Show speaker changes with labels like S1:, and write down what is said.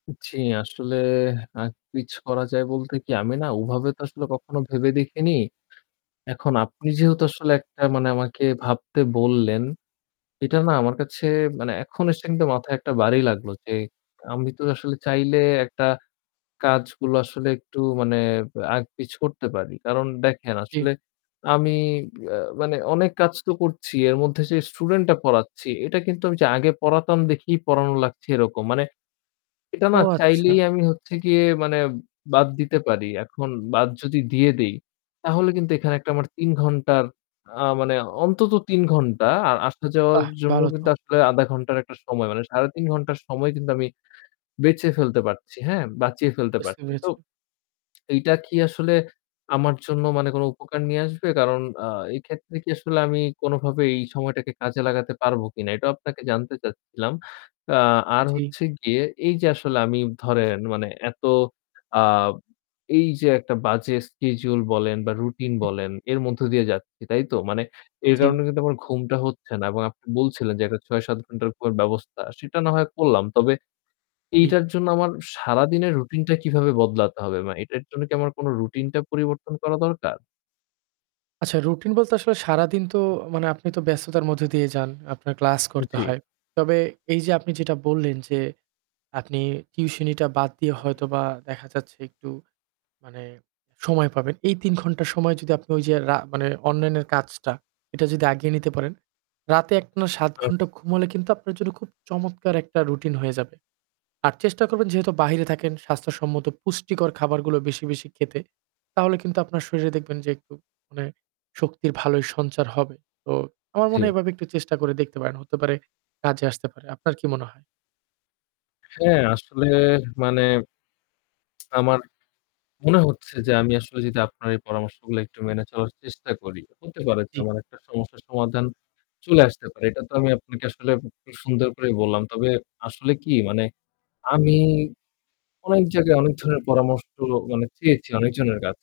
S1: জি। আসলে, আগ-পিছ করা যায় বলতে কি আমি না ওভাবে তো আসলে কখনো ভেবে দেখিনি। এখন আপনি যেহেতু আসলে একটা মানে আমাকে ভাবতে বললেন, এটা না আমার কাছে মানে এখন এসে কিন্তু মাথায় একটা বাড়ি লাগলো, যে আমি তো আসলে চাইলে একটা কাজগুলো আসলে একটু মানে আগ-পিছ করতে পারি। কারণ দেখেন আসলে
S2: জি।
S1: আমি আ মানে অনেক কাজ তো করছি। এর মধ্যে, যে student টা পড়াচ্ছি এটা কিন্তু আমি ওইযে আগে পড়াতাম দেখেই পড়ানো লাগছে এরকম। মানে এটা
S2: ও
S1: না
S2: আচ্ছা।
S1: চাইলেই আমি হচ্ছে গিয়ে মানে বাদ দিতে পারি। এখন বাদ যদি দিয়ে দেই, তাহলে কিন্তু এখানে একটা আমার ৩ ঘণ্টার আ মানে অন্তত ৩ ঘণ্টা আর আসা যাওয়ার
S2: বাহ!
S1: জন্য
S2: ভালো তো।
S1: কিন্তু আসলে ০.৫ ঘণ্টার একটা সময় মানে ৩.৫ ঘণ্টার সময় কিন্তু আমি বেঁচে ফেলতে পারছি, হ্যাঁ? বাঁচিয়ে ফেলতে
S2: বুঝতে
S1: পারছি। তো
S2: পেরেছি।
S1: এইটা কি আসলে আমার জন্য মানে কোন উপকার নিয়ে আসবে? কারণ আ এই ক্ষেত্রে কি আসলে আমি কোনভাবে এই সময়টাকে কাজে লাগাতে পারব কিনা? এটাও আপনাকে জানতে চাচ্ছিলাম। আ আর
S2: জি।
S1: হচ্ছে গিয়ে এই যে আসলে আমি ধরেন মানে এত আ এই যে একটা বাজে schedule বলেন বা routine বলেন এর মধ্য দিয়ে যাচ্ছি তাই তো? মানে এর
S2: জি।
S1: কারণে কিন্তু আমার ঘুমটা হচ্ছে না এবং আপনি বলছিলেন, যে একটা ৬-৭ ঘণ্টার ঘুমের ব্যবস্থা। সেটা না হয় করলাম। তবে
S2: জি।
S1: এইটার জন্য আমার সারাদিনের routine টা কিভাবে বদলাতে হবে? মানে এটার জন্য কি আমার কোন routine টা পরিবর্তন করা দরকার?
S2: আচ্ছা routine বলতে আসলে সারাদিন তো মানে আপনি তো ব্যস্ততার মধ্য দিয়ে যান, আপনার class করতে
S1: জি।
S2: হয়। তবে এই যে আপনি যেটা বললেন, যে আপনি tuition টা বাদ দিয়ে
S1: হু, হু।
S2: হয়তোবা দেখা যাচ্ছে একটু মানে সময় পাবেন। এই ৩ ঘন্টা সময় যদি আপনি ঐ যে রা মানে অনলাইনের কাজটা এটা যদি আগিয়ে নিতে পারেন, রাতে একটানা ৭ ঘন্টা ঘুম
S1: আচ্ছা।
S2: হলে কিন্তু আপনার জন্য খুব চমৎকার একটা routine হয়ে যাবে। আর চেষ্টা করবেন যেহেতু বাহিরে থাকেন স্বাস্থ্যসম্মত পুষ্টিকর খাবারগুলো বেশি, বেশি খেতে। তাহলে কিন্তু আপনার শরীরে দেখবেন যে একটু মানে শক্তির ভালোই সঞ্চার হবে। তো আমার মনে হয়
S1: জি।
S2: এভাবে একটু চেষ্টা করে দেখতে পারেন। হতে পারে কাজে আসতে পারে। আপনার কি মনে হয়?
S1: হ্যাঁ, আসলে মানে আমার মনে হচ্ছে যে আমি আসলে যদি আপনার এই পরামর্শগুলা একটু মেনে চলার চেষ্টা করি, হতে পারে যে
S2: জি।
S1: আমার একটা সমস্যার সমাধান চলে আসতে পারে। এটা তো আমি আপনাকে আসলে খুব সুন্দর করেই বললাম। তবে আসলে কি মানে আমি অনেক জায়গায় অনেক ধরনের পরামর্শ মানে চেয়েছি অনেকজনের কাছে